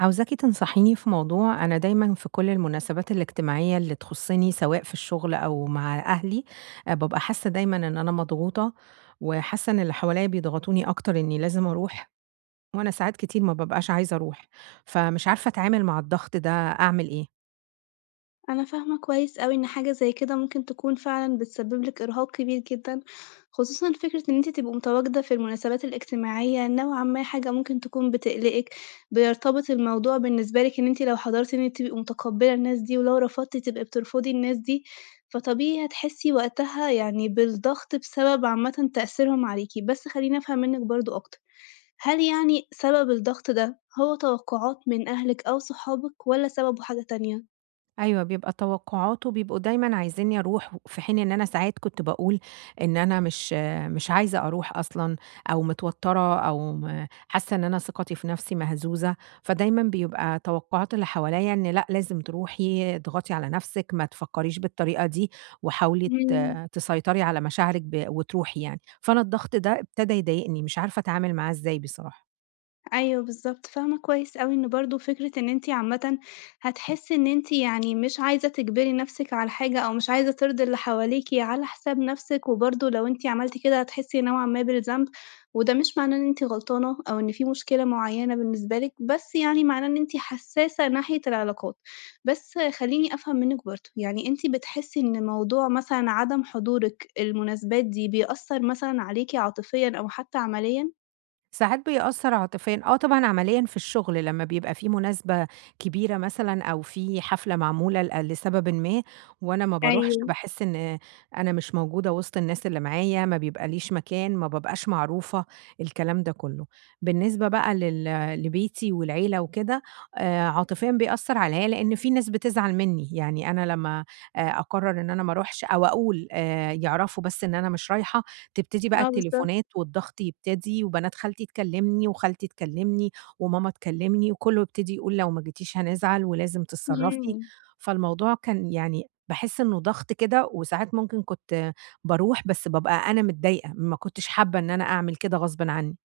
عاوزاكِ تنصحيني في موضوع. أنا دايمًا في كل المناسبات الاجتماعية اللي تخصني سواء في الشغل أو مع أهلي، بابقى حاسة دايمًا إن أنا مضغوطة، وحاسة إن اللي حواليّا بيضغطوني أكتر إني لازم أروح، وأنا ساعات كتير ما بابقاش عايزة أروح، فمش عارفة أتعامل مع الضغط ده أعمل إيه؟ أنا فاهمة كويس أوي إن حاجة زي كده ممكن تكون فعلًا بتسبب لِك إرهاق كبير جدًا، خصوصًا فكرة إن أنتِ تبقي متواجدة في المناسبات الاجتماعية، نوعًا ما حاجة ممكن تكون بتقلقِك، بيرتبط الموضوع بالنسبة لِك إن أنتِ لو حضرتِ إن أنتِ تبقي متقبلة الناس دي، ولو رفضتِ تبقي بترفضي الناس دي، فطبيعي هتحسي وقتها يعني بالضغط بسبب عامةً تأثيرهم عليكِ. بس خلّيني أفهم منِك برضه أكتر، هل يعني سبب الضغط ده هو توقعات من أهلِك أو صحابِك والّا سببه حاجة تانية؟ أيوه، بيبقى توقعاته بيبقوا دايمًا عايزينّي أروح، في حين إن أنا ساعات كنت باقول إن أنا مش عايزة أروح أصلًا، أو متوتّرة أو حاسة إن أنا ثقتي في نفسي مهزوزة، فدايمًا بيبقى توقعات اللي حواليّا إن لأ، لازم تروحي، اضغطي على نفسِك، ما تفكّريش بالطريقة دي، وحاولي إمم. تسيطري على مشاعرِك وتروحي يعني، فأنا الضغط ده ابتدى يضايقني، مش عارفة أتعامل معاه إزاي بصراحة. أيوه بالضبط، فاهمة كويس أوي إن برضه فكرة إن أنتِ عامةً هتحسّي إن أنتِ يعني مش عايزة تجبري نَفْسِك على حاجة أو مش عايزة ترضي اللي حواليكِ على حساب نَفْسِك، وبرضه لو أنتِ عملتِ كده هتحسّي نوعًا ما بالذنب، وده مش معناه إن أنتِ غلطانة أو إن في مشكلة معيّنة بالنسبة لِك، بس يعني معناه إن أنتِ حسّاسة ناحية العلاقات. بس خلّيني أفهم منِّك برضه، يعني أنتِ بتحسّي إن موضوع مثلًا عدم حضورِك المناسبات دي بيأثّر مثلًا عليكِ عاطفيًا أو حتى عمليًا؟ ساعات بيأثّر عاطفيًا، آه طبعًا. عمليًا في الشغل لمّا بيبقى في مناسبة كبيرة مثلًا أو في حفلة معمولة لسببٍ ما وأنا ما باروحش، أيوه، باحس إن أنا مش موجودة وسط الناس اللي معايا، ما بيبقاليش مكان، ما بابقاش معروفة، الكلام ده كلّه. بالنسبة بقى لبيتي والعيلة وكده، عاطفيًا بيأثّر عليّا لإن في ناس بتزعل منّي، يعني أنا لمّا أقرّر إن أنا ما أروحش أو أقول يعرفوا بس إن أنا مش رايحة، تبتدي بقى آه بالضبط. التليفونات والضغط يبتدي، وبنات خالتي تكلّمني، وخالتي تكلّمني، وماما تكلّمني، وكلّه يبتدي يقول لو ما جيتيش هنزعل ولازم تتصرّفي، إمم. فالموضوع كان يعني باحس إنه ضغط كده، وساعات ممكن كنت باروح بس بابقى أنا متضايقة، ما كنتش حابة إن أنا أعمل كده غصبٍ عني.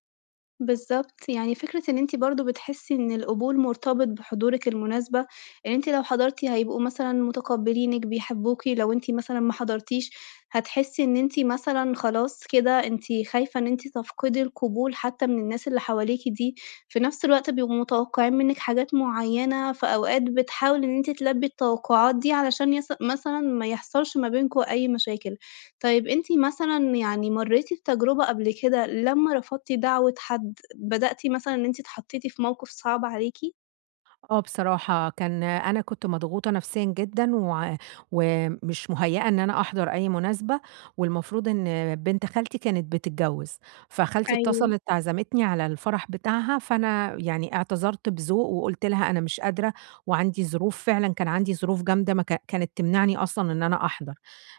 بالضبط، يعني فكرة إن أنتِ برضه بتحسّي إن القبول مرتبط بحضورِك المناسبة، إن أنتِ لو حضرتِ هيبقوا مثلًا متقبّلينِك، بيحبوكِ، لو أنتِ مثلًا ما حضرتيش هتحسّي إن أنتِ مثلًا خلاص كده أنتِ خايفة إن أنتِ تفقدي القبول حتى من الناس اللي حواليكِ دي، في نفس الوقت بيبقوا متوقّعين منِّك حاجات معيّنة، فأوقات بتحاولي إن أنتِ تلبّي التوقعات دي علشان يص مثلًا ما يحصلش ما بينكم أي مشاكل. طيب أنتِ مثلًا يعني مرّيتِ بتجربة قبل كده لمّا رفضتِ دعوة حد بدأتِ مثلًا إن أنتِ اتحطيتِ في موقف صعب عليكِ؟ آه بصراحة، أنا كنت مضغوطة نفسيًا جدًا ومش مُهيّأة إن أنا أحضر أي مناسبة، والمفروض إن بنت خالتي كانت بتتجوّز، فخالتي أيوه، اتصلت عزمتني على الفرح بتاعها، فأنا يعني اعتذرت بذوق وقُلت لها أنا مش قادرة وعندي ظروف، فعلًا كان عندي ظروف جامدة ما ك كانت تمنعني أصلًا إن أنا أحضر.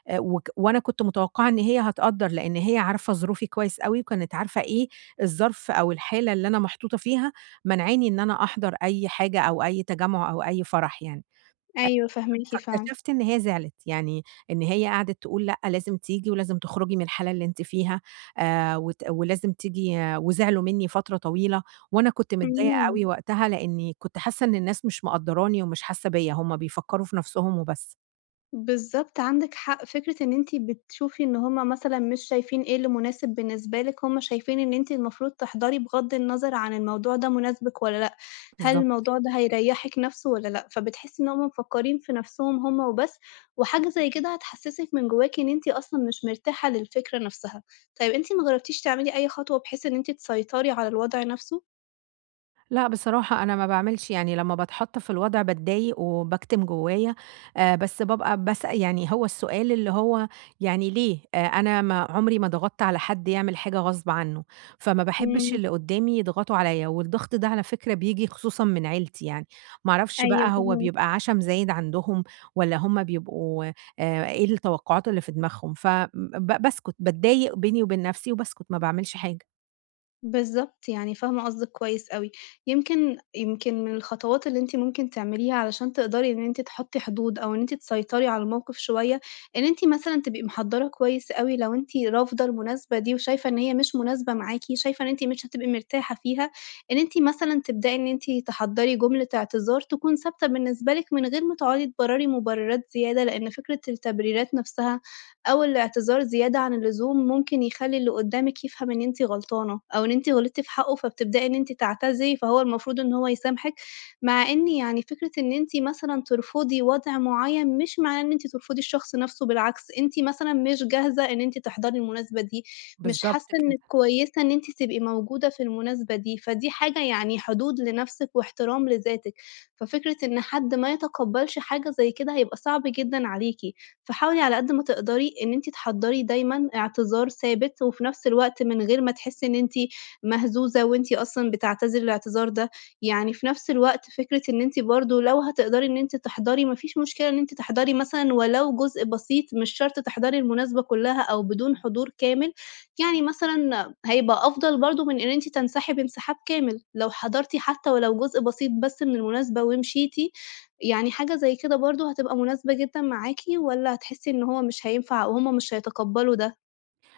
وك وأنا كنت متوقعة إن هي هتقدّر، لإن هي عارفة ظروفي كويس أوي، وكانت عارفة إيه الظرف أو الحالة اللي أنا محطوطة فيها مانعاني إن أنا أحضر أي حاجة أو أي تجمُّع أو أي فرح يعني. أيوه فاهماكِ فعلًا. فاكتشفت إن هي زعلِت، يعني إن هي قعدت تقول لأ، لازم تيجي ولازم تخرجي من الحالة اللي أنتِ فيها، وت ولازم تيجي آه، وزعلوا منّي فترة طويلة، وأنا كنت متضايقة إمم، أوي وقتها لإني كنت حاسة إن الناس مش مقدّراني ومش حاسة بيّا، هُم بيفكّروا في نَفْسهم وبس. بالضبط عندِك حق، فكرة إن أنتِ بتشوفي إن هُم مثلًا مش شايفين إيه اللي مناسب بالنسبة لِك، هُم شايفين إن أنتِ المفروض تحضري بغض النظر عن الموضوع ده مناسبِك والّا لأ، هل بالضبط. الموضوع ده هيريحِك نفسه والّا لأ، فبتحسي إن هُم مفكّرين في نفسهم هُم وبس، وحاجة زي كده هتحسسِك من جواكِ إن أنتِ أصلًا مش مرتاحة للفكرة نفسها. طيب أنتِ ما جربتيش تعملي أي خطوة بحيث إن أنتِ تسيطري على الوضع نفسه؟ لأ، بصراحة أنا ما باعملش. يعني لمّا باتحط في الوضع باتضايق وباكتم جوايا، بس بابقى يعني هو السؤال اللي هو يعني ليه؟ أنا ما عمري ما ضغطت على حد يعمل حاجة غصب عنه، فما باحبش إمم. اللي قدامي يضغطوا عليَّ، والضغط ده على فكرة بييجي خصوصًا من عيلتي يعني، ما أعرفش بقى أيوه هو فاهماكِ، بيبقى عشم زايد عندهم والّا هُم بيبقوا إيه التوقعات اللي في دماغهم، ف ب باسكت، باتضايق بيني وبين نفسي وباسكت، ما باعملش حاجة. بالضبط، فاهمة قصدِك كويس أوي. يمكن من الخطوات اللي أنتِ ممكن تعمليها علشان تقدري إن أنتِ تحطّي حدود أو إن أنتِ تسيطري على الموقف شوية، إن أنتِ مثلًا تبقي محضّرة كويس أوي لو أنتِ رافضة المناسبة دي وشايفة إن هي مش مناسبة معاكِ، شايفة إن أنتِ مش هتبقي مرتاحة فيها، إن أنتِ مثلًا تبدئي إن أنتِ تحضّري جملة اعتذار تكون ثابتة بالنسبة لِك من غير ما تقعدي تبرّري مبررات زيادة، لإن فكرة التبريرات نفسها أو الاعتذار زيادة عن اللزوم ممكن يخلّي اللي قدّامِك يفهم إن أنتِ غلطانة، أو إن أنتِ غلطتِ في حقّه، فبتبدئي إن أنتِ تعتذري، فهو المفروض إن هو يسامحِك، مع إن يعني فكرة إن أنتِ مثلًا ترفضي وضع معيّن مش معناه إن أنتِ ترفضي الشخص نَفْسه، بالعكس أنتِ مثلًا مش جاهزة إن أنتِ تحضري المناسبة دي، مش حاسة بالضبط إنِّك كده. كويسة إن أنتِ تبقي موجودة في المناسبة دي، فدي حاجة يعني حدود لنَفْسِك واحترام لذاتِك، ففكرة إن حد ما يتقبّلش حاجة زي كده هيبقى صعب جدًا عليكِ. فحاولي على قد ما تقدري إن أنتِ تحضّري دايمًا اعتذار ثابت، وفي نفس الوقت من غير ما تحسّي إن أنتِ مهزوزة وأنتِ أصلًا بتعتذري الاعتذار ده، يعني في نفس الوقت فكرة إن أنتِ برضه لو هتقدري إن أنتِ تحضري ما فيش مشكلة إن أنتِ تحضري مثلًا ولو جزء بسيط، مش شرط تحضري المناسبة كلّها أو بدون حضور كامل، يعني مثلًا هيبقى أفضل برضه من إن أنتِ تنسحبي انسحاب كامل، لو حضرتِ حتى ولو جزء بسيط بس من المناسبة ومشيتِ، يعني حاجة زي كده برضه هتبقى مناسبة جدًا معاكِ والّا هتحسّي إن هو مش هينفع وهُم مش هيتقبّلوا ده؟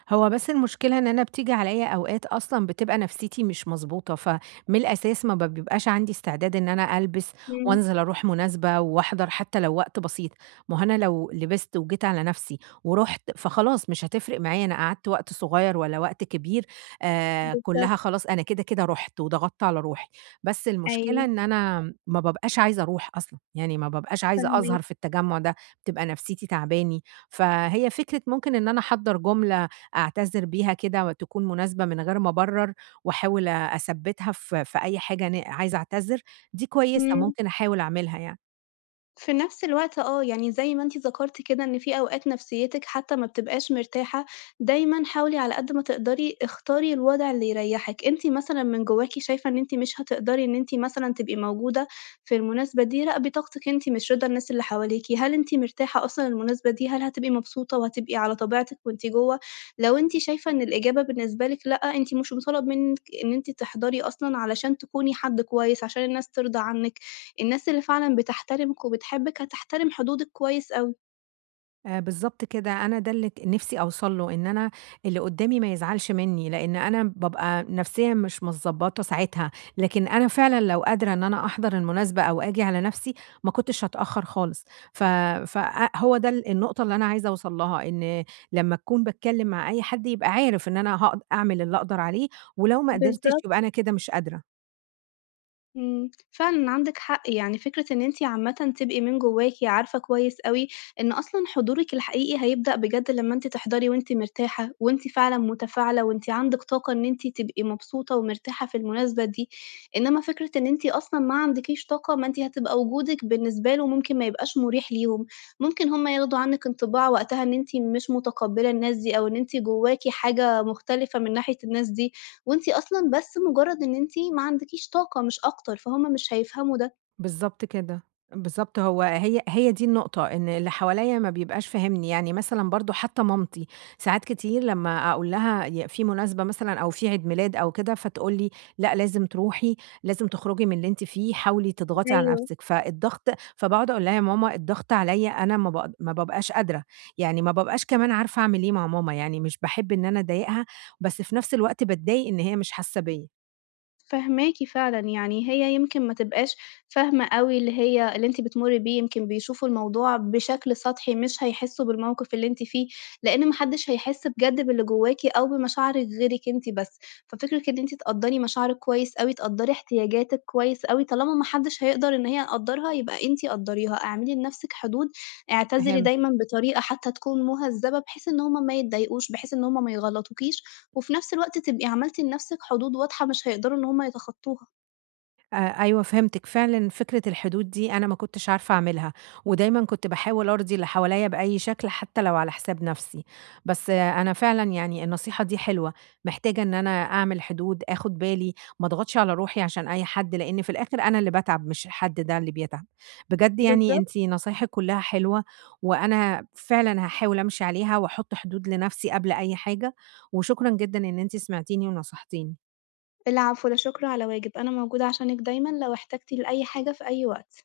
هو بس المشكلة إن أنا بتيجي عليَّ أوقات أصلًا بتبقى نفسيتي مش مضبوطة، فمن الأساس ما ب بيبقاش عندي استعداد إن أنا ألبس إمم، وأنزل أروح مناسبة وأحضر حتى لو وقت بسيط، ما هو أنا لو لبست وجيت على نفسي ورُحت فخلاص مش هتفرق معايا أنا قعدت وقت صغير والّا وقت كبير، بالضبط كلها خلاص أنا كده، كده رُحت وضغطت على روحي، بس المشكلة أيوه إن أنا ما بابقاش عايزة أروح أصلًا، يعني ما بابقاش عايزة فاهماكِ. أظهر في التجمُّع ده، بتبقى نفسيتي تاعباني، فهي فكرة ممكن إن أنا أحضّر جملة أعتذر بيها كده وتكون مناسبة من غير ما أبرر وأحاول أثبّتها في أي حاجة أنا عايزة أعتذر، دي كويسة إمم. ممكن أحاول أعملها يعني. في نفس الوقت آه، يعني زي ما أنتِ ذكرتِ كده إن في أوقات نفسيتِك حتى ما بتبقاش مرتاحة، دايمًا حاولي على قد ما تقدري اختاري الوضع اللي يريحِك، أنتِ مثلًا من جواكِ شايفة إن أنتِ مش هتقدري إن أنتِ مثلًا تبقي موجودة في المناسبة دي، راقبي طاقتِك أنتِ مش رضا الناس اللي حواليكِ، هل أنتِ مرتاحة أصلًا المناسبة دي، هل هتبقي مبسوطة وهتبقي على طبيعتِك وأنتِ جوّه؟ لو أنتِ شايفة إن الإجابة بالنسبة لِك لأ، أنتِ مش مطالب منِك إن أنتِ تحضري أصلًا علشان تكوني حد كويس، عشان الناس ترضى عنِك، الناس اللي فعلًا بتحترمِك وبتحبِّك هتحترم حدودِك كويس أوي. بالضبط كده، أنا ده اللي نِفْسي أوصل له، إن أنا اللي قُدّامي ما يزعلش منّي، لإن أنا بابقى نفسيًا مش متضبّطة ساعتها، لكن أنا فعلًا لو قادرة إن أنا أحضر المناسبة أو آجي على نَفْسي، ما كنتش هاتأخّر خالص، ف فأ هو ده النقطة اللي أنا عايزة أوصل لها، إن لمّا أكون باتكلّم مع أي حد يبقى عارف إن أنا هاقد أعمل اللي أقدر عليه، ولو ما قدرتش بالضبط. يبقى أنا كده مش قادرة. إمم، فعلًا عندِك حق، يعني فكرة إن أنتِ عامةً تبقي من جواكِ عارفة كويس أوي إن أصلًا حضورِك الحقيقي هيبدأ بجد لمّا أنتِ تحضري وأنتِ مرتاحة، وأنتِ فعلًا متفاعلة، وأنتِ عندِك طاقة إن أنتِ تبقي مبسوطة ومرتاحة في المناسبة دي، إنما فكرة إن أنتِ أصلًا ما عندكيش طاقة، ما أنتِ هتبقى وجودِك بالنسبة له ممكن ما يبقاش مريح ليهم، ممكن هُم ياخدوا عنِك انطباع وقتها إن أنتِ مش متقبلة الناس دي، أو إن أنتِ جواكِ حاجة مختلفة من ناحية الناس دي. وأنتِ أصلًا بس مجرد إن أنتِ ما عندكيش طاقة مش أكتر، فهُم مش هيفهموا ده. بالضبط كده، بالضبط هو هي دي النقطة، إن اللي حواليّا ما بيبقاش فاهمني، يعني مثلًا برضه حتى مامتي ساعات كتير لمّا أقول لها في مناسبة مثلًا أو في عيد ميلاد أو كده، فتقول لي: "لأ لازم تروحي، لازم تخرجي من اللي أنتِ فيه، حاولي تضغطي على أيوه. نفسِك." فباقعد أقول لها: "يا ماما الضغط عليّا أنا ما بابقاش قادرة." يعني ما بابقاش كمان عارفة أعمل إيه مع ماما، يعني مش باحب إن أنا أضايقها، بس في نفس الوقت باتضايق إن هي مش حاسة بيّا. فاهماكِ فعلًا، يعني هي يمكن ما تبقاش فاهمة أوي اللي هي اللي أنتِ بتمُرّي بيه، يمكن بيشوفوا الموضوع بشكل سطحي، مش هيحسّوا بالموقِف اللي أنتِ فيه، لإن ما حدّش هيحِس بجد باللي جوّاكِ أو بمشاعرِك غيرِك أنتِ بس، ففكرة إن أنتِ تقدّري مشاعرِك كويس أوي، تقدّري احتياجاتِك كويس أوي، طالما ما حدّش هيقدر إن هي يقدّرها يبقى أنتِ قدّريها، اعملي لنَفْسِك حدود، اعتذري فهمت. دايمًا بطريقة حتّى تكون مُهذّبة بحيث إن هُم ما يتضايقوش، بحيث إن هُم ما يغلّطوكيش. وفي نفس الوقت تبقي عملتِ لنفسِك حدود واضحة مش هيقدروا إن هُم يتخطوها. أيوه فهمتِك، فعلًا فكرة الحدود دي أنا ما كنتش عارفة أعملها، ودايمًا كنت باحاول أرضي اللي حواليّا بأي شكل حتى لو على حساب نفسي، بس آه، أنا فعلًا يعني النصيحة دي حلوة، محتاجة إن أنا أعمل حدود، آخد بالي، ما اضغطش على روحي عشان أي حد، لإن في الآخر أنا اللي باتعب مش الحد ده اللي بيتعب. بجد يعني بالضبط. أنتِ نصايحِك كلها حلوة، وأنا فعلًا هاحاول أمشي عليها وأحط حدود لنفسي قبل أي حاجة، وشكرًا جدًا إن أنتِ سمعتيني ونصحتيني. العفو، لا شكر على واجب، أنا موجودة عشانِك دايمًا لو احتجتِ لأي حاجة في أي وقت.